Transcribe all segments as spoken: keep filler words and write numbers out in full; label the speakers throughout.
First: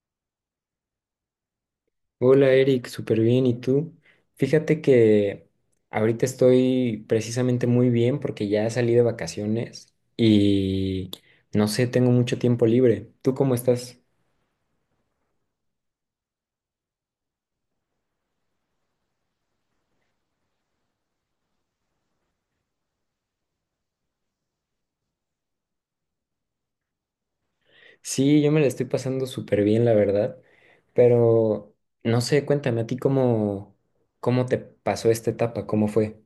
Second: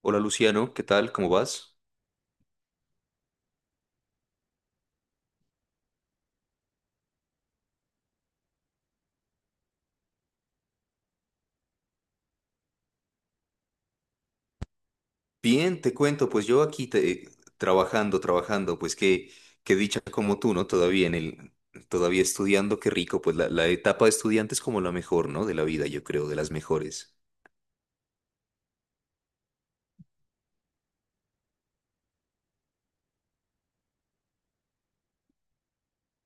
Speaker 1: Hola Luciano, ¿qué tal? ¿Cómo vas?
Speaker 2: Hola Eric, súper bien. ¿Y tú? Fíjate que ahorita estoy precisamente muy bien porque ya salí de vacaciones y no sé, tengo mucho tiempo libre. ¿Tú cómo estás?
Speaker 1: Bien, te cuento, pues yo aquí te- trabajando, trabajando, pues qué, qué dicha como tú, ¿no? Todavía en el, todavía estudiando, qué rico, pues la, la etapa de estudiante es como la mejor, ¿no? De la vida, yo creo, de las mejores.
Speaker 2: Sí, yo me la estoy pasando súper bien, la verdad. Pero no sé, cuéntame a ti cómo, cómo te pasó esta etapa, cómo fue.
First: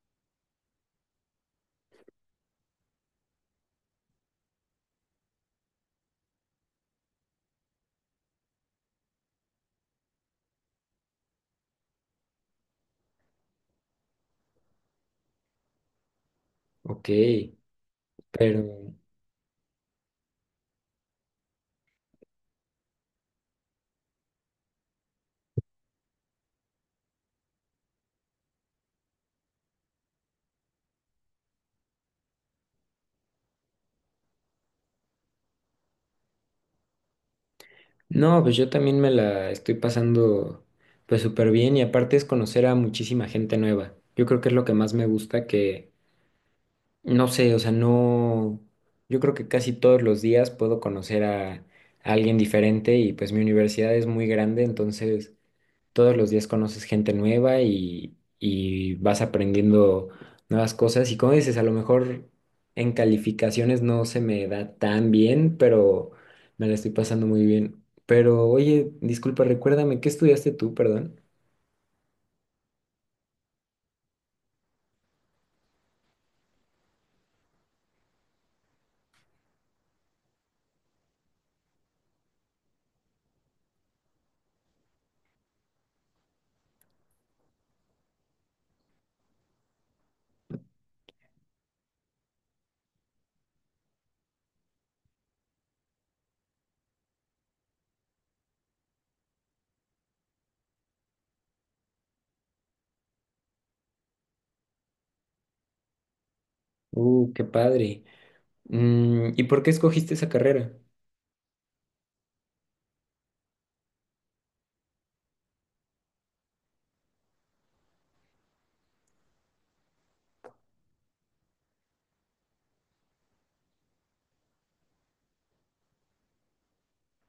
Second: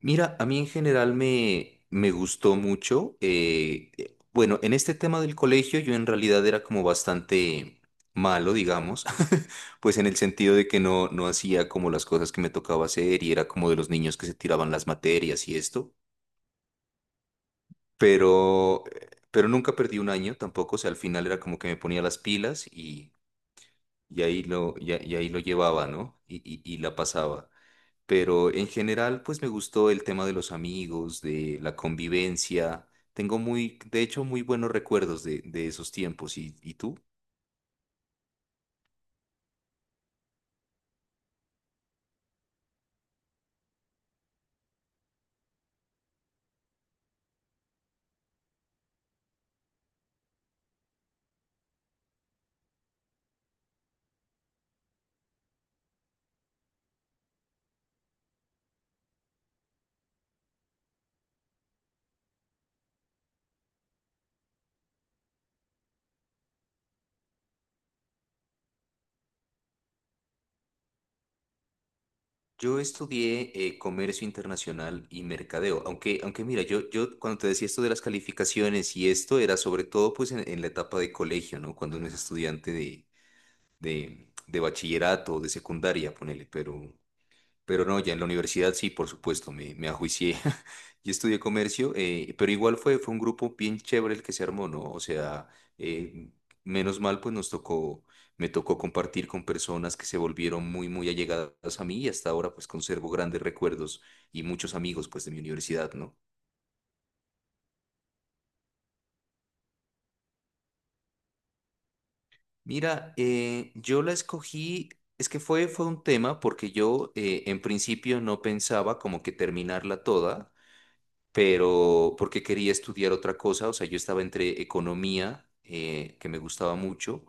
Speaker 1: Mira, a mí en general me, me gustó mucho. Eh, eh, bueno, en este tema del colegio yo en realidad era como bastante malo, digamos, pues en el sentido de que no, no hacía como las cosas que me tocaba hacer y era como de los niños que se tiraban las materias y esto.
Speaker 2: Ok,
Speaker 1: pero,
Speaker 2: pero
Speaker 1: pero nunca perdí un año tampoco, o sea, al final era como que me ponía las pilas y, y ahí lo, y, a- y ahí lo llevaba, ¿no? Y, y, y la pasaba. Pero en general, pues me gustó el tema de los amigos, de la convivencia. Tengo muy, de hecho, muy buenos recuerdos de, de esos tiempos. ¿Y, y tú?
Speaker 2: No, pues yo también me la estoy pasando pues súper bien y aparte es conocer a muchísima gente nueva. Yo creo que es lo que más me gusta que, no sé, o sea, no, yo creo que casi todos los días puedo conocer a, a alguien diferente y pues mi universidad es muy grande, entonces todos los días conoces gente nueva y, y vas aprendiendo nuevas cosas. Y como dices, a lo mejor en calificaciones no se me da tan bien, pero me la estoy pasando muy bien. Pero oye, disculpa, recuérdame, ¿qué estudiaste tú, perdón?
Speaker 1: Yo estudié eh, comercio internacional y mercadeo, aunque, aunque mira, yo, yo cuando te decía esto de las calificaciones y esto era sobre todo pues en, en la etapa de colegio, ¿no? Cuando uno es estudiante de, de bachillerato, de secundaria, ponele, pero, pero no, ya en la universidad sí, por supuesto, me, me ajuicié. Y estudié comercio, eh, pero igual fue, fue un grupo bien chévere el que se armó, ¿no? O sea, eh, menos mal, pues nos tocó, me tocó compartir con personas que se volvieron muy, muy allegadas a mí y hasta ahora, pues conservo grandes recuerdos y muchos amigos, pues, de mi universidad, ¿no?
Speaker 2: Uh, qué padre. Mm, ¿y por qué escogiste esa carrera?
Speaker 1: Mira, eh, yo la escogí, es que fue, fue un tema porque yo eh, en principio no pensaba como que terminarla toda, pero porque quería estudiar otra cosa, o sea, yo estaba entre economía, eh, que me gustaba mucho,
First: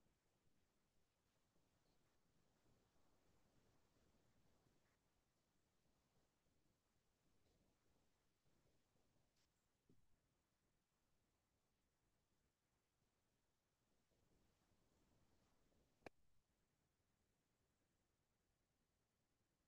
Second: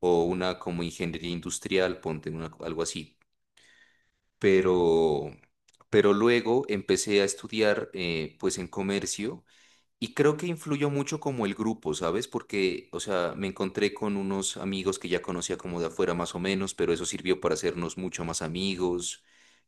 Speaker 1: o una como ingeniería industrial, ponte una, algo así, pero, pero luego empecé a estudiar eh, pues en comercio. Y creo que influyó mucho como el grupo, ¿sabes? Porque, o sea, me encontré con unos amigos que ya conocía como de afuera más o menos, pero eso sirvió para hacernos mucho más amigos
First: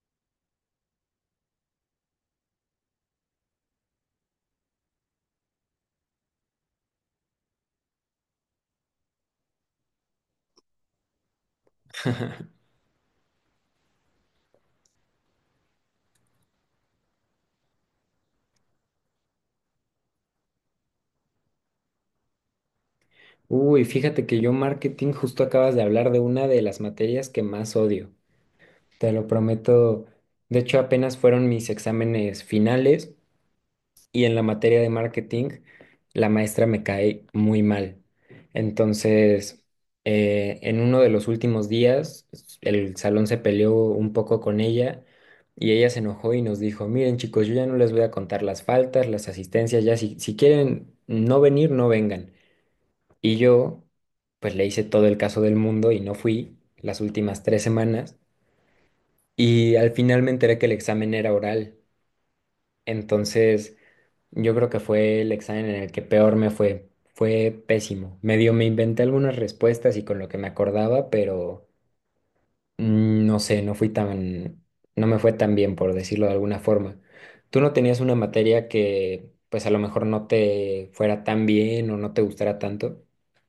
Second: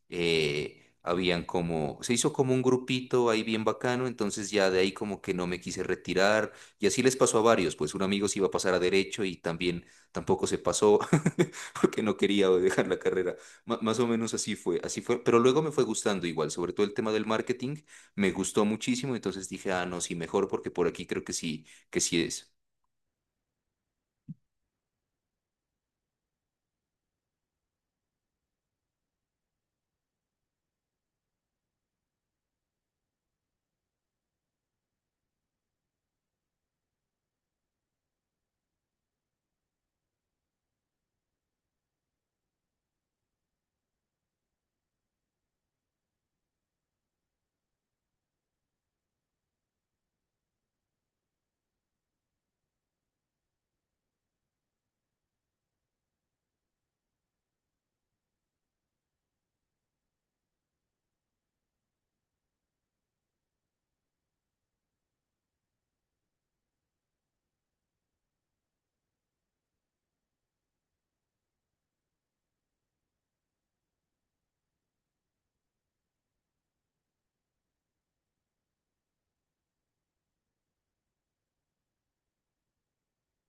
Speaker 1: eh, habían como, se hizo como un grupito ahí bien bacano, entonces ya de ahí como que no me quise retirar y así les pasó a varios, pues un amigo se iba a pasar a derecho y también tampoco se pasó porque no quería dejar la carrera. Ma- más o menos así fue, así fue, pero luego me fue gustando igual, sobre todo el tema del marketing, me gustó muchísimo, entonces dije, ah, no, sí, mejor porque por aquí creo que sí, que sí es.
Speaker 2: Uy, fíjate que yo marketing justo acabas de hablar de una de las materias que más odio. Te lo prometo. De hecho, apenas fueron mis exámenes finales y en la materia de marketing la maestra me cae muy mal. Entonces, eh, en uno de los últimos días, el salón se peleó un poco con ella y ella se enojó y nos dijo, miren chicos, yo ya no les voy a contar las faltas, las asistencias, ya si, si, quieren no venir, no vengan. Y yo, pues le hice todo el caso del mundo y no fui las últimas tres semanas y al final me enteré que el examen era oral. Entonces... Yo creo que fue el examen en el que peor me fue. Fue pésimo. Medio me inventé algunas respuestas y con lo que me acordaba, pero mm, no sé, no fui tan, no me fue tan bien, por decirlo de alguna forma. ¿Tú no tenías una materia que, pues a lo mejor no te fuera tan bien o no te gustara tanto?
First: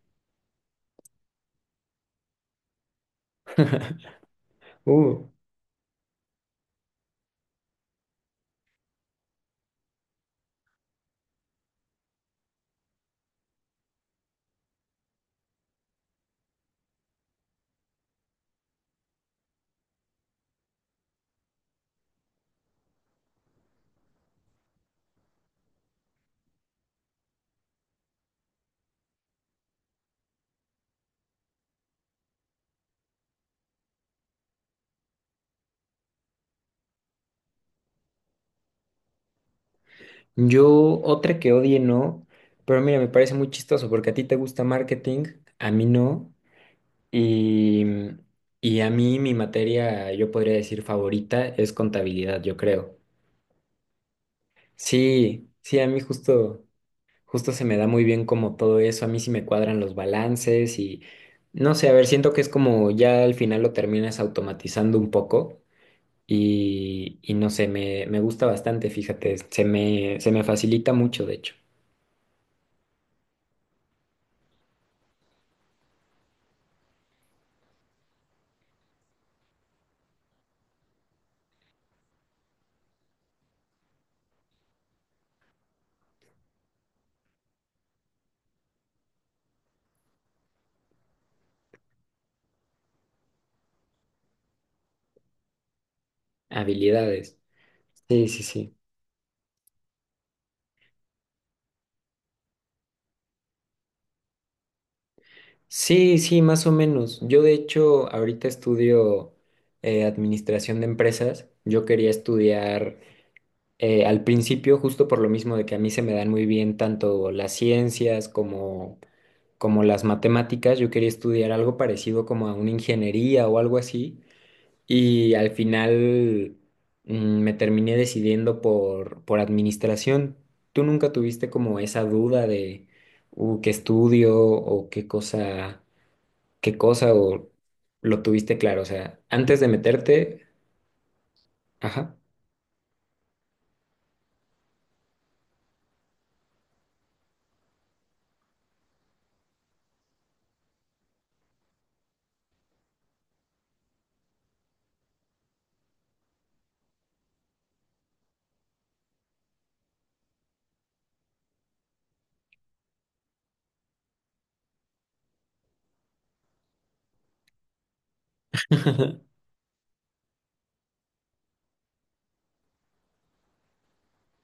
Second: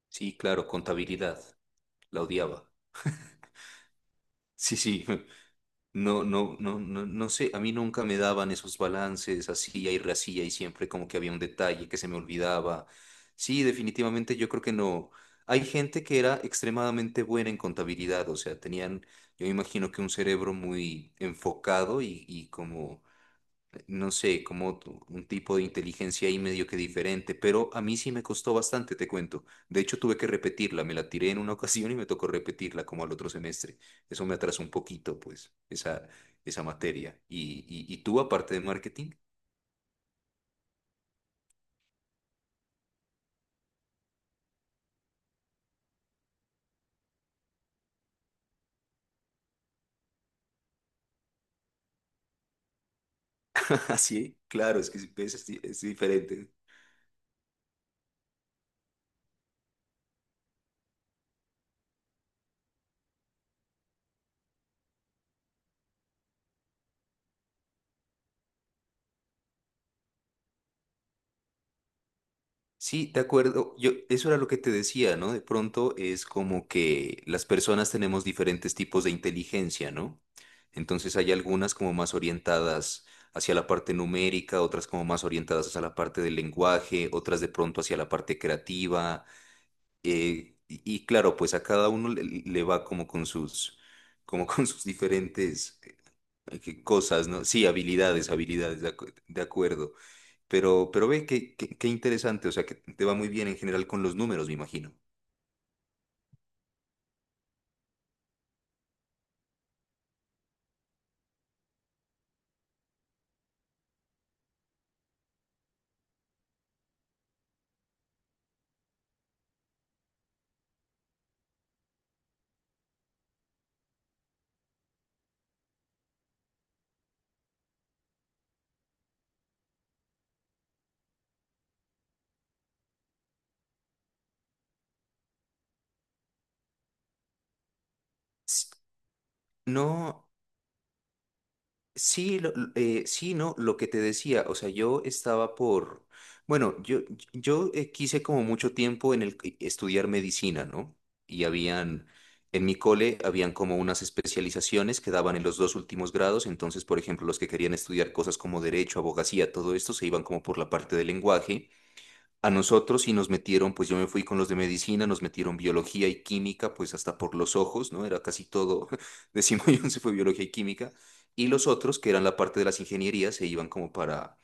Speaker 1: Sí, claro, contabilidad, la odiaba. Sí, sí.
Speaker 2: Uh,
Speaker 1: No, no, no, no, no sé, a mí nunca me daban esos balances así y racía y siempre como que había un detalle que se me olvidaba. Sí, definitivamente yo creo que no. Hay gente que era extremadamente buena en contabilidad, o sea, tenían, yo me imagino que un cerebro muy enfocado y, y como no sé, como tu- un tipo de inteligencia ahí medio que diferente, pero a mí sí me costó bastante, te cuento. De hecho, tuve que repetirla, me la tiré en una ocasión y me tocó repetirla como al otro semestre. Eso me atrasó un poquito, pues, esa, esa materia. Y, y, y tú, aparte de marketing,
Speaker 2: yo otra que odie no, pero mira, me parece muy chistoso porque a ti te gusta marketing, a mí no. Y, y a mí mi materia, yo podría decir favorita, es contabilidad, yo creo.
Speaker 1: así, claro, es que es, es
Speaker 2: Sí,
Speaker 1: di-
Speaker 2: sí,
Speaker 1: es
Speaker 2: a mí
Speaker 1: diferente.
Speaker 2: justo, justo, se me da muy bien como todo eso, a mí sí me cuadran los balances y no sé, a ver, siento que es como ya al final lo terminas automatizando un poco y, y no sé, me, me, gusta bastante, fíjate, se me, se me facilita mucho, de hecho,
Speaker 1: Sí, de acuerdo. Yo, eso era lo que te decía, ¿no? De pronto es como que las personas tenemos diferentes tipos de inteligencia, ¿no? Entonces hay algunas como más orientadas hacia la parte numérica, otras como más orientadas hacia la parte del lenguaje, otras de pronto hacia la parte creativa. eh, y, y claro, pues a cada uno le, le va como con sus, como con sus diferentes eh, que- cosas,
Speaker 2: habilidades.
Speaker 1: ¿no? Sí,
Speaker 2: Sí,
Speaker 1: habilidades,
Speaker 2: sí, sí.
Speaker 1: habilidades, de, acu- de acuerdo. Pero, pero ve qué, qué, qué interesante, o sea, que te va muy bien en general con los números, me imagino.
Speaker 2: Sí, sí, más o menos. Yo de hecho ahorita estudio eh, administración de empresas. Yo quería estudiar eh, al principio justo por lo mismo de que a mí se me dan muy bien tanto las ciencias como, como, las matemáticas. Yo quería estudiar algo parecido como a una ingeniería o algo así. Y al final mm, me terminé decidiendo por, por administración. ¿Tú nunca tuviste como esa duda de uh, qué estudio o qué cosa? ¿Qué cosa o lo tuviste
Speaker 1: S-
Speaker 2: claro? O sea, antes de
Speaker 1: No.
Speaker 2: meterte, ajá.
Speaker 1: Sí, lo- lo- eh, sí, no, lo que te decía, o sea, yo estaba por, bueno, yo, yo eh, quise como mucho tiempo en el que- estudiar medicina, ¿no? Y habían, en mi cole, habían como unas especializaciones que daban en los dos últimos grados, entonces, por ejemplo, los que querían estudiar cosas como derecho, abogacía, todo esto, se iban como por la parte del lenguaje a nosotros y nos metieron, pues yo me fui con los de medicina, nos metieron biología y química, pues hasta por los ojos, ¿no? Era casi todo, décimo y once fue biología y química, y los otros, que eran la parte de las ingenierías, se iban como para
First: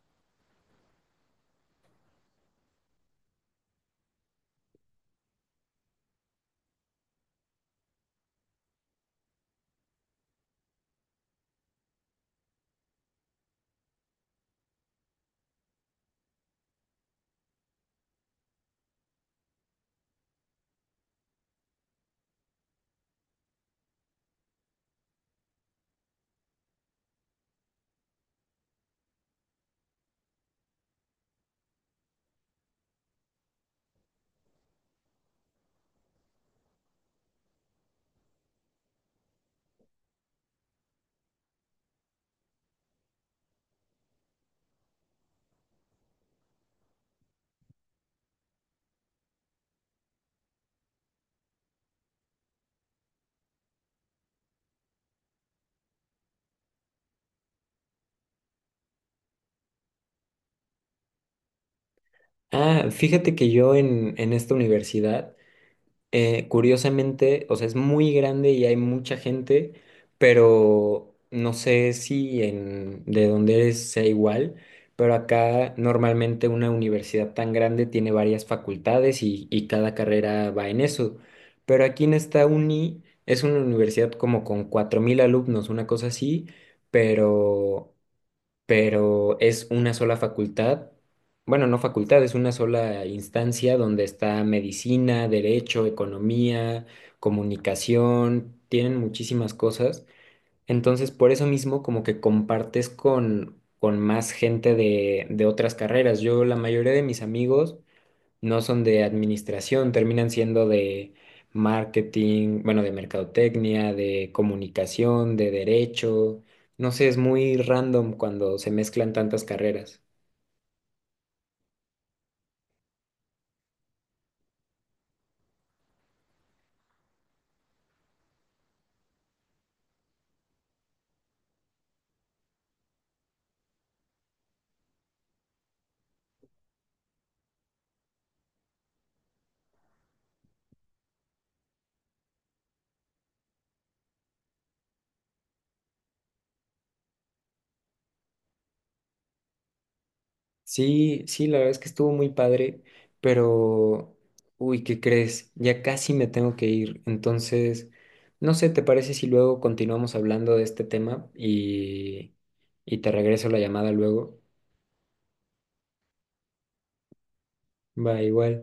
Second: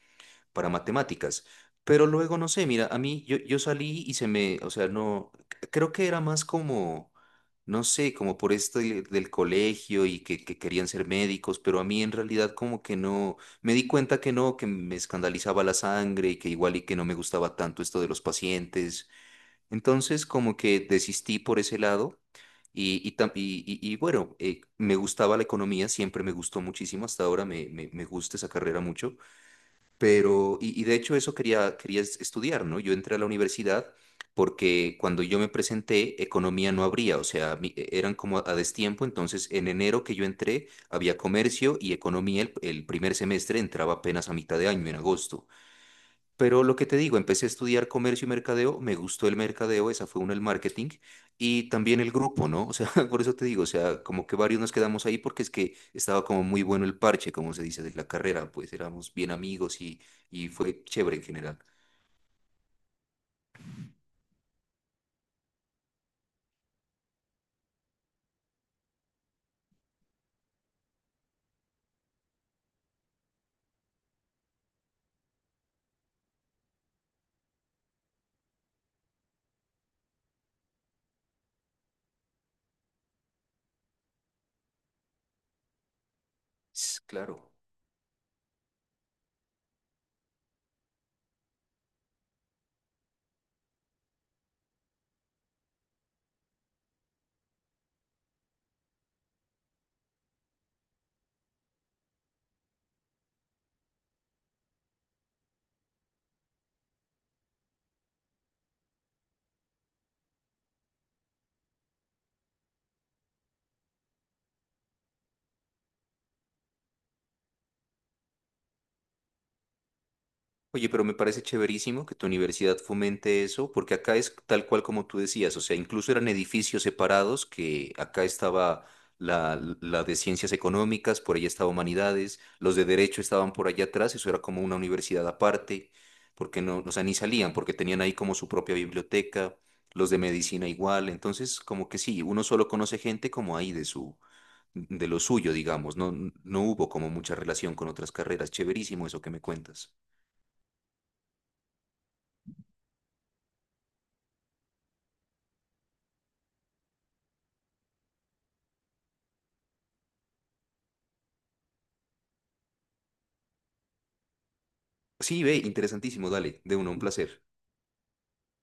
Speaker 1: para matemáticas. Pero luego, no sé, mira, a mí yo, yo salí y se me, o sea, no, c- creo que era más como, no sé, como por esto de- del colegio y que, que querían ser médicos, pero a mí en realidad como que no, me di cuenta que no, que me escandalizaba la sangre y que igual y que no me gustaba tanto esto de los pacientes. Entonces como que desistí por ese lado. Y, y, tam- y- y- y bueno, eh, me gustaba la economía, siempre me gustó muchísimo, hasta ahora me, me, me gusta esa carrera mucho, pero, y, y de hecho eso quería, quería es- estudiar, ¿no? Yo entré a la universidad porque cuando yo me presenté, economía no habría, o sea, mi- e- eran como a destiempo, entonces en enero que yo entré, había comercio y economía el, el primer semestre entraba apenas a mitad de año, en agosto. Pero lo que te digo, empecé a estudiar comercio y mercadeo, me gustó el mercadeo, esa fue una, el marketing, y también el grupo, ¿no? O sea, por eso te digo, o sea, como que varios nos quedamos ahí porque es que estaba como muy bueno el parche, como se dice, de la carrera, pues éramos bien amigos y, y fue chévere en general.
Speaker 2: Ah, fíjate que yo en, en esta universidad eh, curiosamente, o sea, es muy grande y hay mucha gente, pero no sé si en, de donde eres sea igual, pero acá normalmente una universidad tan grande tiene varias facultades y, y cada carrera va en eso. Pero aquí en esta uni es una universidad como con cuatro mil alumnos, una cosa así,
Speaker 1: S- Claro.
Speaker 2: pero pero es una sola facultad, bueno, no facultad, es una sola instancia donde está medicina, derecho, economía, comunicación, tienen muchísimas cosas. Entonces, por eso mismo, como que compartes con, con, más gente de, de otras carreras. Yo, la mayoría de mis amigos, no son de administración, terminan siendo de marketing, bueno, de mercadotecnia, de comunicación, de derecho. No sé, es muy random cuando se mezclan tantas carreras.
Speaker 1: Oye, pero me parece chéverísimo que tu universidad fomente eso, porque acá es tal cual como tú decías, o sea, incluso eran edificios separados, que acá estaba la, la de ciencias económicas, por allá estaba humanidades, los de derecho estaban por allá atrás, eso era como una universidad aparte, porque no, o sea, ni salían, porque tenían ahí como su propia biblioteca, los de medicina igual, entonces como que sí, uno solo conoce gente como ahí de su, de lo suyo, digamos, no, no hubo como mucha relación con otras carreras, chéverísimo eso que me cuentas.
Speaker 2: Sí, sí, la verdad es que estuvo muy padre, pero, uy, ¿qué crees? Ya casi me tengo que ir. Entonces, no sé, ¿te parece si luego continuamos hablando de este tema y, y te regreso la llamada luego?
Speaker 1: Sí, ve, interesantísimo, dale, de uno, un placer.
Speaker 2: Va, igual.